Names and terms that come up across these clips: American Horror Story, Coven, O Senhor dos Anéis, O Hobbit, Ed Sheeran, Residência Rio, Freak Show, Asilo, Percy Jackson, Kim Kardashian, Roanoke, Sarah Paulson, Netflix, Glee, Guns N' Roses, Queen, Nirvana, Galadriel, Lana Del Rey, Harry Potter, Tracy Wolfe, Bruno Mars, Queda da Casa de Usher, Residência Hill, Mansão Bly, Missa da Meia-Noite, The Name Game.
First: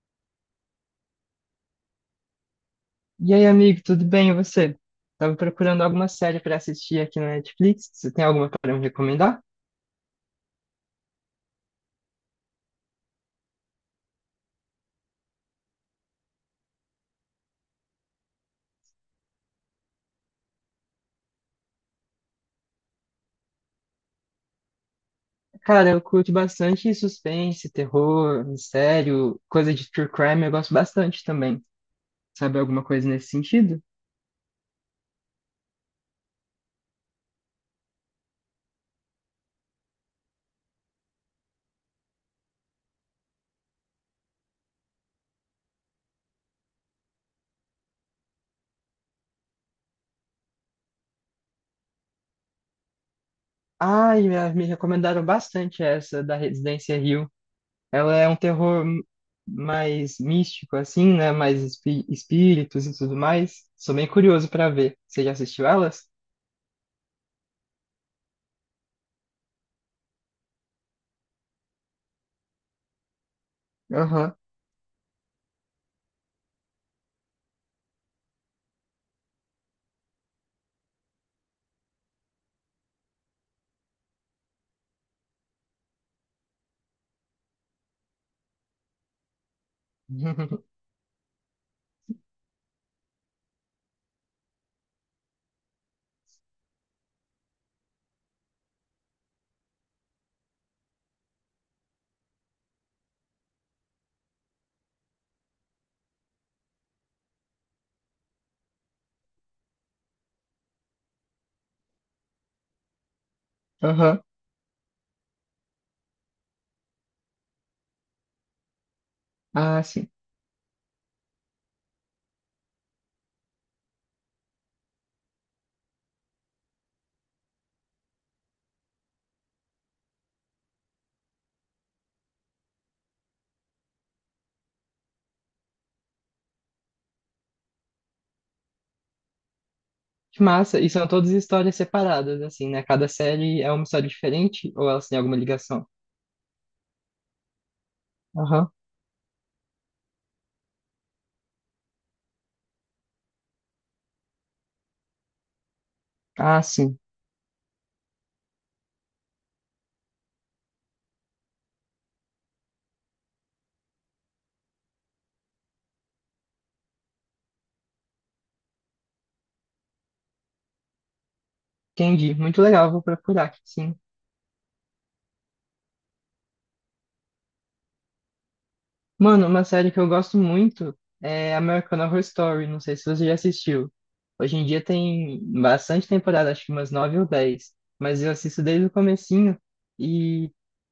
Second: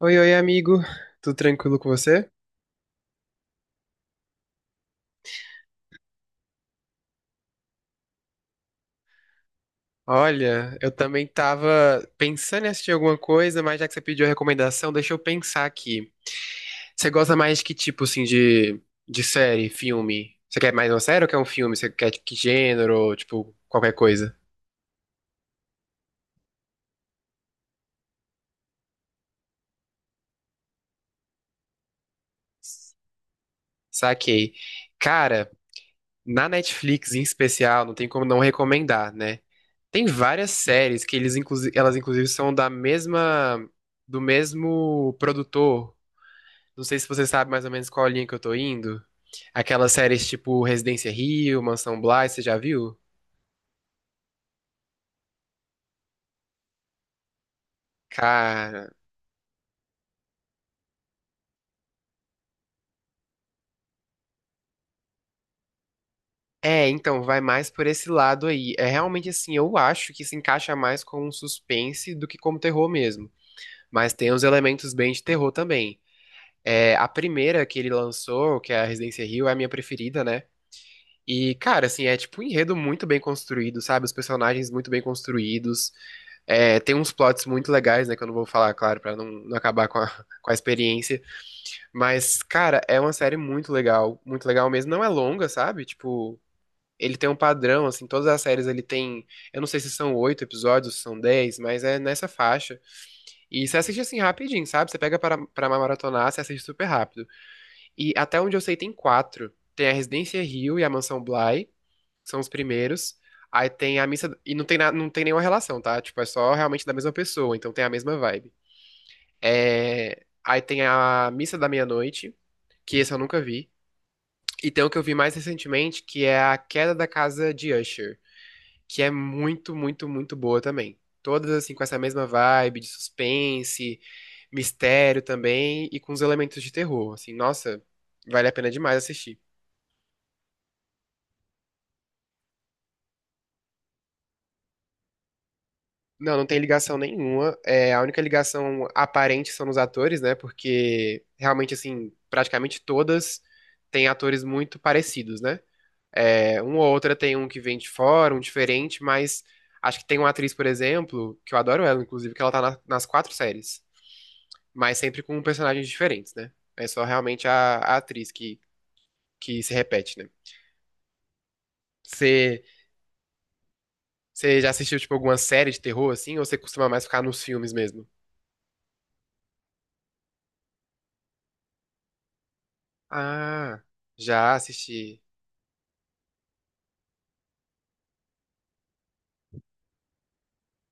Oi, oi, amigo. Tudo tranquilo com você? E aí, amigo, tudo bem? E você? Tava procurando alguma série pra assistir aqui na Netflix. Você tem alguma para me recomendar? Olha, eu também tava pensando em assistir alguma coisa, mas já que você pediu a recomendação, deixa eu pensar aqui. Você gosta mais de que tipo, assim, de série, filme? Você quer mais uma série ou quer um filme? Você quer tipo, que gênero, tipo, qualquer coisa? Cara, eu curto bastante suspense, terror, mistério, coisa de true crime, eu gosto bastante também. Sabe alguma coisa nesse sentido? Saquei. Cara, na Netflix em especial, não tem como não recomendar, né? Tem várias séries que eles, inclusive, elas inclusive são da mesma, do mesmo produtor. Não sei se você sabe mais ou menos qual linha que eu tô indo. Aquelas séries tipo Residência Rio, Mansão Bly, você já viu? Ai, me recomendaram bastante essa da Residência Hill. Ela é um terror Cara, mais místico, assim, né? Mais espíritos e tudo mais. Sou bem curioso pra ver. Você já assistiu elas? é, então vai mais por esse lado aí. É realmente assim, eu acho que se encaixa mais com um suspense do que como terror mesmo. Mas tem Aham. uns elementos bem de terror também. É, a primeira que ele lançou, que é a Residência Rio, é a minha preferida, né? E, cara, assim, é tipo um enredo muito bem construído, sabe? Os personagens muito bem construídos. É, tem uns plots muito legais, né? Que eu não vou falar, claro, pra não acabar com a, com a experiência. Mas, cara, é uma série muito legal. Muito legal mesmo. Não é longa, sabe? Tipo, ele tem um padrão, assim. Todas as séries ele tem. Eu não sei se são 8 episódios, se são 10, mas é nessa faixa. E você assiste assim rapidinho, sabe? Você pega pra maratonar, você assiste super rápido. E até onde eu sei, tem quatro. Tem a Residência Hill e a Mansão Bly são os primeiros. Aí tem a Aham. missa. E não tem nenhuma relação, tá? Tipo, é só realmente da mesma pessoa, então tem a mesma vibe. Ah, sim. É, aí tem a missa da meia-noite, que esse eu nunca vi. E tem o que eu vi mais recentemente, que é a Queda da Casa de Usher, que é muito, muito, muito boa também. Todas assim com essa mesma vibe de suspense, mistério também e com os elementos de terror. Assim, nossa, vale a pena demais assistir. Que massa! E são todas histórias separadas, assim, né? Cada série é uma história diferente ou elas têm alguma ligação? Não, não tem ligação nenhuma. É, a única Aham. ligação aparente são nos atores, né? Porque realmente, assim, praticamente todas têm atores muito parecidos, né? Ah, É, uma ou sim. outra tem um que vem de fora, um diferente, mas acho que tem uma atriz, por exemplo, que eu adoro ela, inclusive, que ela tá nas quatro séries, mas sempre com personagens diferentes, né? É só realmente a atriz que se repete, né? Entendi. Muito Você, legal, vou procurar, sim. você já assistiu, tipo, alguma série de terror, assim, ou você costuma mais ficar nos filmes mesmo? Mano, uma série que eu gosto muito é American Horror Story. Não sei se você já Ah, assistiu. já Hoje em dia assisti. tem bastante temporada, acho que umas nove ou dez. Mas eu assisto desde o comecinho e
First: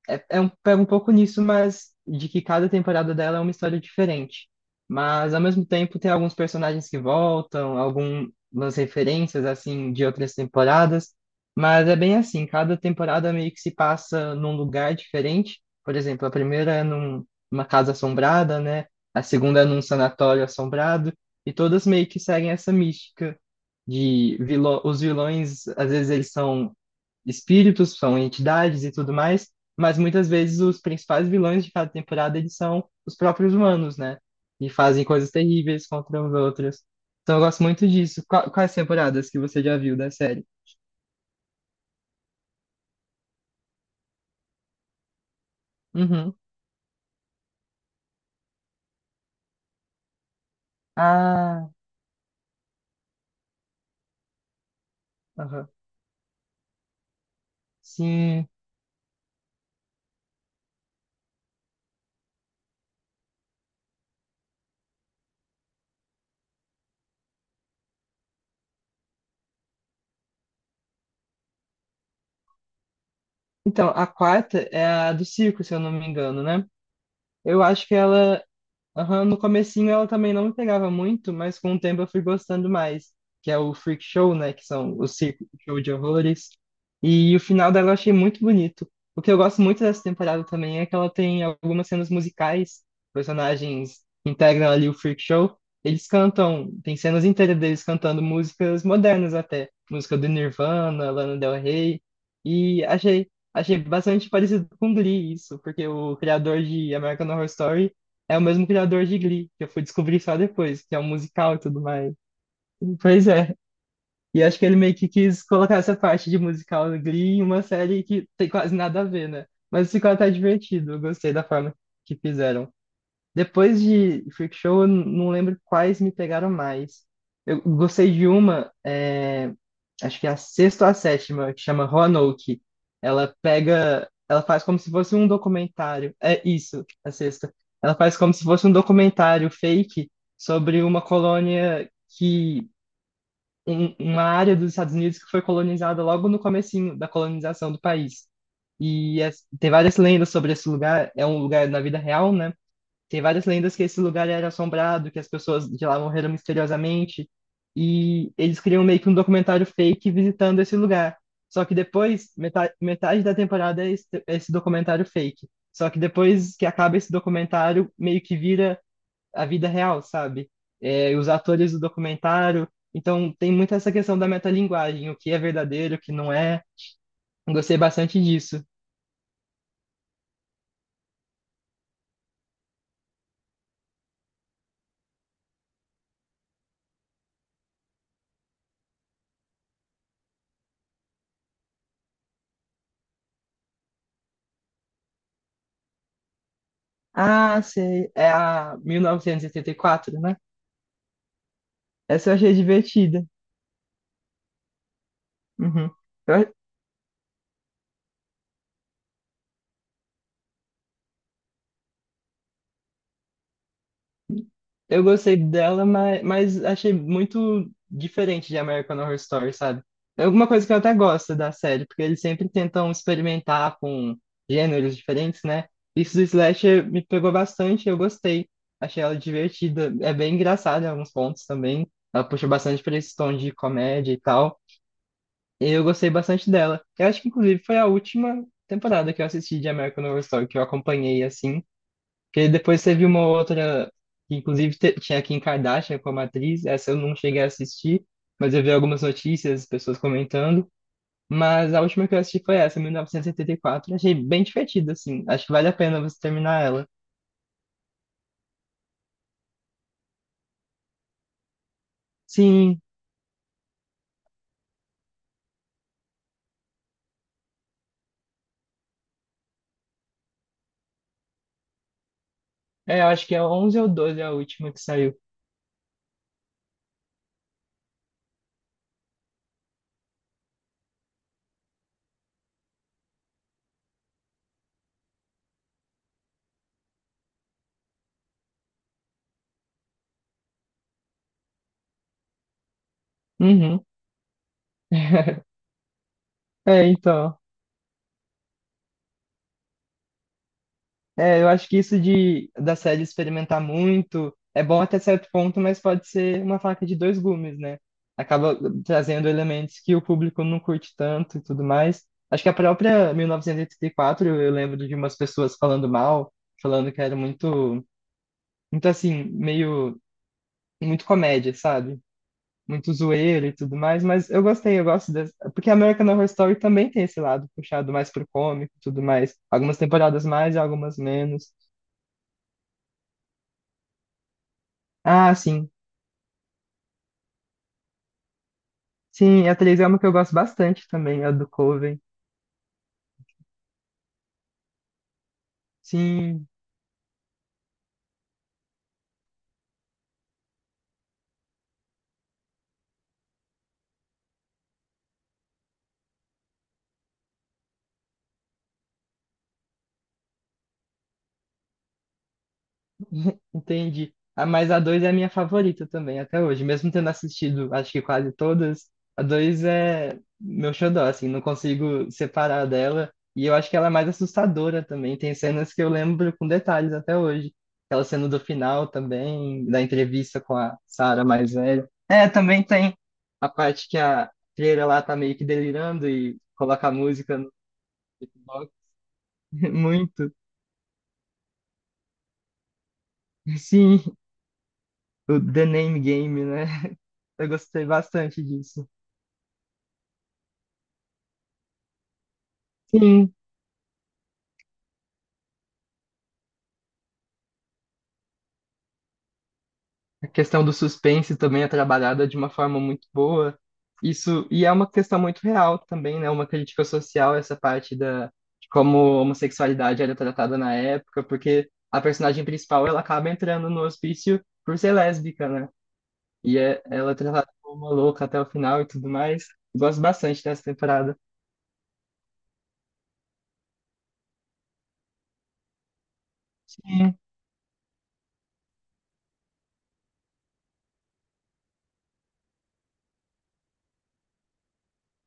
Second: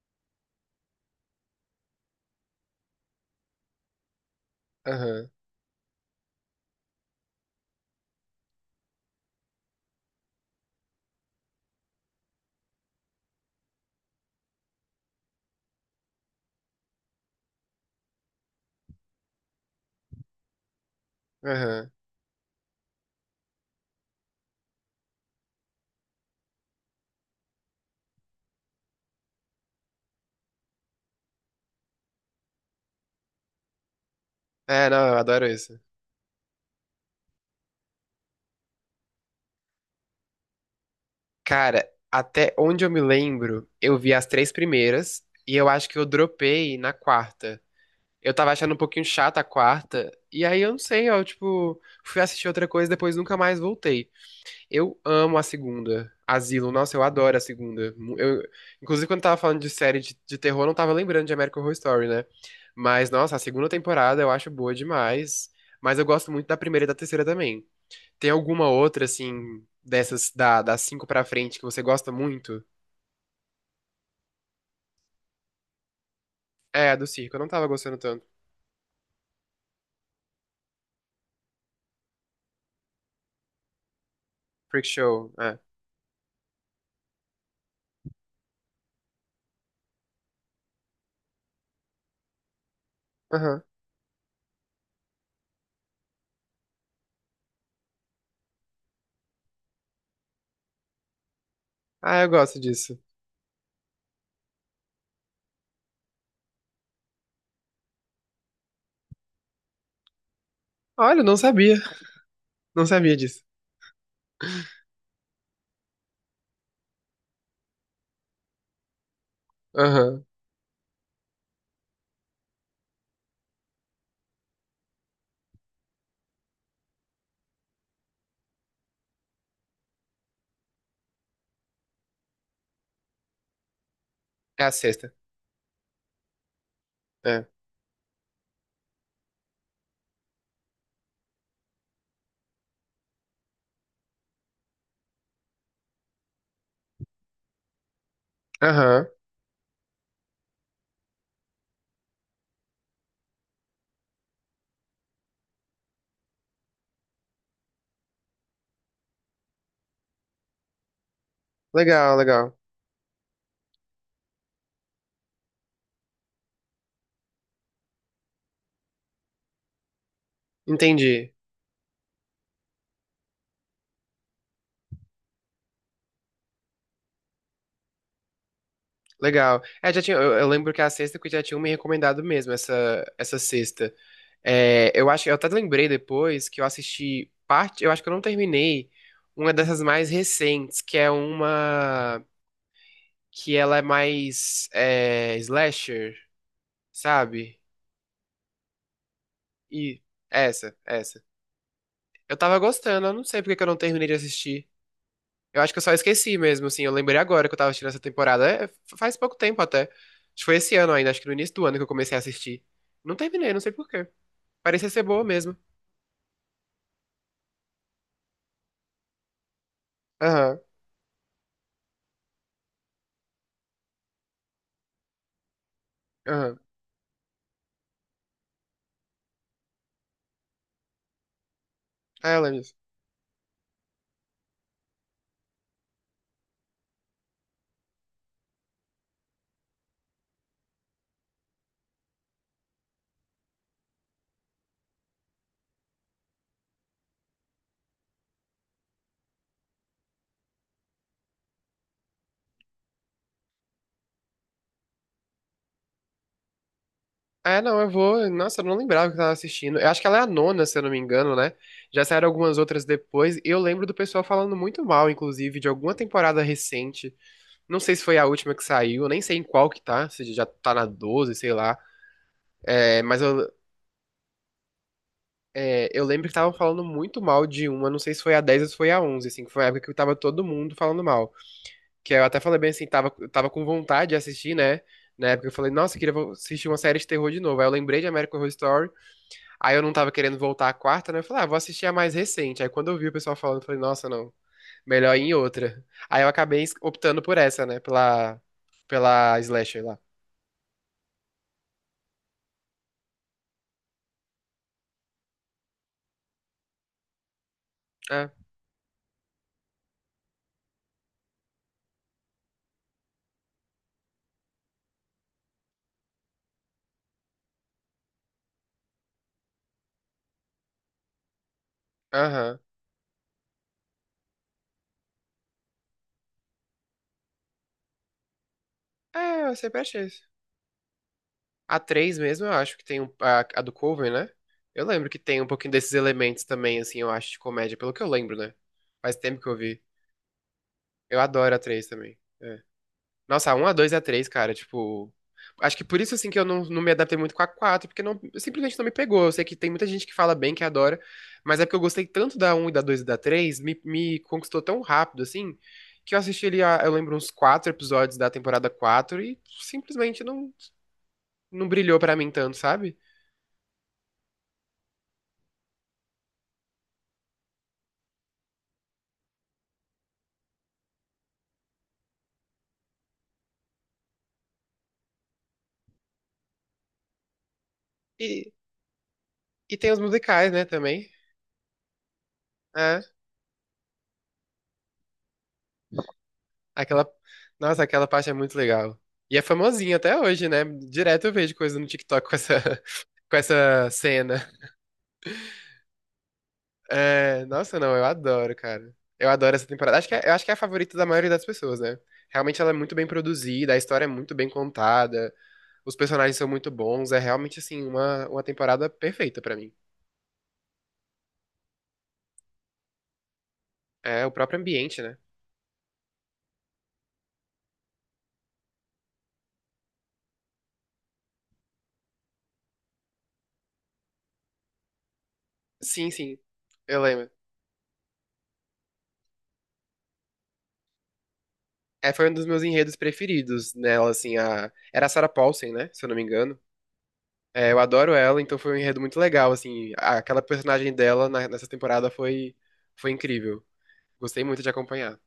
pega um pouco nisso, mas de que cada temporada dela é uma história diferente. Aham, Mas ao mesmo tempo tem alguns personagens que voltam, algumas referências assim de outras temporadas. Mas é bem assim, cada temporada meio que se passa num lugar diferente. Por exemplo, a primeira é num uma casa assombrada, né? A segunda é num sanatório assombrado, e todas aham. meio que seguem essa mística de vilão, os vilões, às vezes eles são espíritos, são entidades e tudo mais, mas muitas vezes os principais vilões de cada temporada eles são os próprios humanos, né? E É, fazem não, eu coisas adoro isso. terríveis contra os outros. Então eu gosto muito disso. Quais temporadas que você já viu da série? Cara, até onde eu me lembro, eu vi as três primeiras e eu acho que eu Uhum. dropei na quarta. Eu tava achando um pouquinho chata a quarta, e aí eu não sei, eu, Ah, tipo, fui assistir outra coisa e depois nunca mais voltei. Eu amo a aham. segunda. Asilo, nossa, eu adoro a segunda. Eu, Sim. inclusive, quando tava falando de série de terror, eu não tava lembrando de American Horror Story, né? Mas, nossa, a segunda temporada eu acho boa demais. Mas eu gosto muito da primeira e da terceira também. Tem alguma outra, assim, dessas das cinco pra frente que você gosta muito? Então, a quarta é a do circo, se eu não me engano, né? É, a do circo. Eu não Eu tava acho que gostando tanto. ela Aham, no comecinho ela também não me pegava muito, mas com o tempo eu fui gostando mais, que é o Freak Show, né, que Freak são o Show, circo é. show de horrores. E o final dela eu achei muito bonito. O que eu gosto muito dessa temporada também é que ela tem algumas cenas musicais, Aham. personagens que integram ali o Freak Show, eles cantam, tem cenas inteiras deles cantando músicas modernas até, música do Nirvana, Lana Del Rey, Ah, eu gosto e disso. achei bastante parecido com Glee isso, porque o criador de American Horror Story é o mesmo criador de Glee, que eu fui descobrir só depois, que é um Olha, eu não musical e sabia. tudo mais. Não sabia Pois disso. é. E acho que ele meio que quis colocar essa parte de musical do Glee em uma série que tem quase nada a ver, né? Mas ficou Aham. até divertido. Eu gostei da forma que fizeram. Depois de Freak Show, eu não lembro quais me pegaram mais. Eu gostei de uma, acho que é a sexta ou a sétima, que chama Roanoke. Ela faz É a como se sexta. fosse um documentário. É isso, a É. sexta. Ela faz como se fosse um documentário fake sobre uma colônia que, uma área dos Estados Unidos que foi colonizada logo no comecinho da colonização do país. Aham. E tem várias lendas sobre esse lugar. É um lugar na vida real, né? Tem várias lendas que esse lugar era assombrado, que as pessoas de lá morreram misteriosamente. E eles criam meio que um documentário fake visitando esse lugar. Só que Legal, depois, legal. metade da temporada é esse documentário fake. Só que depois que acaba esse documentário, meio que vira a vida real, sabe? É, os Entendi. atores do documentário. Então tem muito essa questão da metalinguagem, o que é verdadeiro, o que não é. Gostei bastante disso. Legal. É, já tinha, eu lembro que a sexta que já tinham me recomendado mesmo, essa sexta. É, eu acho, eu até lembrei depois que eu assisti parte, eu acho que eu não terminei uma dessas mais recentes, que é uma. Que ela é mais slasher, sabe? Ah, sei. É a mil novecentos e oitenta e E quatro, né? essa. Essa eu Eu achei tava gostando, eu não divertida. sei porque que eu não terminei de assistir. Eu acho que eu só Uhum. esqueci Eu, mesmo, assim. Eu lembrei agora que eu tava assistindo essa temporada. É, faz pouco tempo até. Acho que foi esse ano ainda, acho que no início do ano que eu comecei a assistir. Não terminei, não sei por quê. Parecia ser eu boa gostei mesmo. dela, mas achei muito diferente de American Horror Story, sabe? É alguma Aham, coisa que eu até gosto da série, porque eles sempre tentam experimentar com gêneros diferentes, né? Isso do aham. Slasher me pegou bastante, eu gostei. Achei ela divertida. É bem engraçada em alguns pontos também. Ela É, puxa ela bastante para esse tom de comédia e tal. E eu gostei bastante dela. Eu acho que, inclusive, foi a última temporada que eu assisti de American Horror Story, que eu acompanhei, assim. Porque depois teve uma outra, que inclusive tinha a Kim Kardashian como atriz, essa eu não cheguei a assistir, mas eu vi algumas notícias, pessoas comentando. Mas a última que eu assisti foi essa, mil novecentos e oitenta e quatro. Achei bem divertida, assim. Acho que vale a pena você terminar ela. É, não, eu vou. Nossa, eu não lembrava que eu tava assistindo. Eu acho que ela é a nona, se eu não me engano, né? Já saíram algumas Sim, outras depois. E eu lembro do pessoal falando muito mal, inclusive, de alguma temporada recente. Não sei se foi a última que saiu, nem sei em qual que tá, se já tá na 12, sei lá. É, eu mas acho que é eu, 11 ou 12 a última que saiu. é, eu lembro que estavam falando muito mal de uma, não sei se foi a 10 ou se foi a 11, assim, que foi a época que tava todo mundo falando mal. Que eu até falei bem assim, eu tava com vontade de assistir, né? Na época eu falei, nossa, eu queria assistir uma série de terror de novo. Aí eu lembrei de American Horror Story. Aí eu não tava querendo voltar à quarta, né? Eu falei, ah, vou assistir a mais recente. Aí quando eu vi o pessoal falando, eu falei, Uhum. nossa, não, melhor ir em outra. Aí eu acabei É, optando por então. essa, né? Pela slasher lá. É, eu acho que isso de da série experimentar muito é bom até certo ponto, mas pode ser uma faca de dois gumes, né? Ah, Acaba trazendo elementos que o público não curte tanto e tudo mais. Acho que a própria 1984, eu lembro de umas pessoas falando mal, falando que era muito, muito assim, meio, muito comédia, sabe? aham. Muito zoeira e tudo mais, mas eu gostei, eu gosto dessa. Porque American Horror Story também tem esse lado puxado mais pro cômico e tudo mais. É, eu Algumas sempre achei isso. temporadas mais e algumas menos. A 3 mesmo, eu acho que tem a do cover, né? Eu lembro que Ah, tem um sim. pouquinho desses elementos também, assim, eu acho, de comédia, pelo que eu lembro, né? Faz tempo que Sim, a eu 3 vi. é uma que eu gosto bastante Eu também, a do adoro a 3 Coven. também. É. Nossa, a 1, a 2 a 3 cara, tipo. Acho que por isso, assim, que eu Sim, não me adaptei muito com a 4 porque não, simplesmente não me pegou. Eu sei que tem muita gente que fala bem, que adora, mas é porque eu gostei tanto da um e da 2 e da 3 me conquistou tão rápido, assim, que eu assisti ali, eu lembro, uns 4 episódios da temporada 4 e simplesmente não brilhou pra mim tanto, sabe? entendi. Ah, mas a 2 é a minha favorita também, até hoje. Mesmo tendo assistido, acho que quase todas, a 2 é meu xodó, assim, não consigo separar dela. E eu acho que ela é mais assustadora também. Tem cenas que eu lembro com detalhes até hoje. Aquela cena do E, final também, e da tem os entrevista musicais, com né, a também. Sarah mais velha. É, também tem É, a parte que a Freira lá tá meio que delirando e coloca a aquela. música no Nossa, aquela parte é muito box. legal. E é famosinha até Muito. hoje, né? Direto eu vejo coisa no TikTok com essa, com essa Sim, cena. o The Name Game, né? É, Eu nossa, gostei não, eu bastante adoro, disso. cara. Eu adoro essa temporada. Eu acho que é a favorita da maioria das pessoas, né? Realmente ela é muito bem Sim, produzida, a história é muito bem contada, os personagens são muito bons, é realmente, assim, uma temporada perfeita pra mim. a questão do suspense também é trabalhada de uma forma muito boa. É o Isso, próprio e é uma ambiente, né? questão muito real também, né? Uma crítica social, essa parte de como a homossexualidade era tratada na época, porque a personagem principal, ela acaba entrando no hospício por ser lésbica, né? Sim, sim, E eu ela é lembro. tratada como uma louca até o final e tudo mais. Gosto bastante dessa temporada. É, foi um dos meus enredos preferidos nela, assim, Era a Sarah Paulson, né? Se eu não me engano. Sim. É, eu adoro ela, então foi um enredo muito legal, assim. Aquela personagem dela nessa temporada foi incrível. Gostei muito de acompanhar.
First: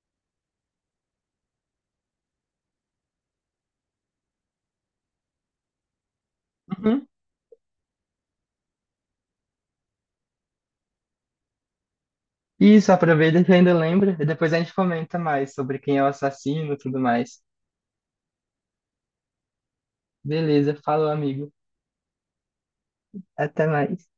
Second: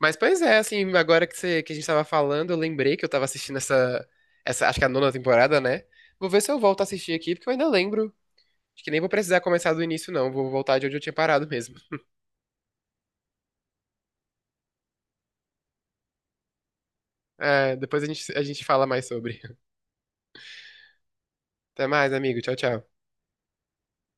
Mas, pois é, assim, agora que, você, que a gente tava falando, eu lembrei que eu tava assistindo essa, acho que é a nona temporada, né? Vou ver se eu volto a Uhum. assistir aqui, porque eu ainda lembro. Acho que nem vou precisar começar do início, não. Vou voltar de onde eu tinha parado mesmo. Isso, aproveita que ainda lembra e depois a gente comenta mais sobre quem é o assassino e tudo mais. É, depois a gente fala mais sobre. Beleza, falou, amigo. Até mais, amigo. Tchau, tchau. Até mais.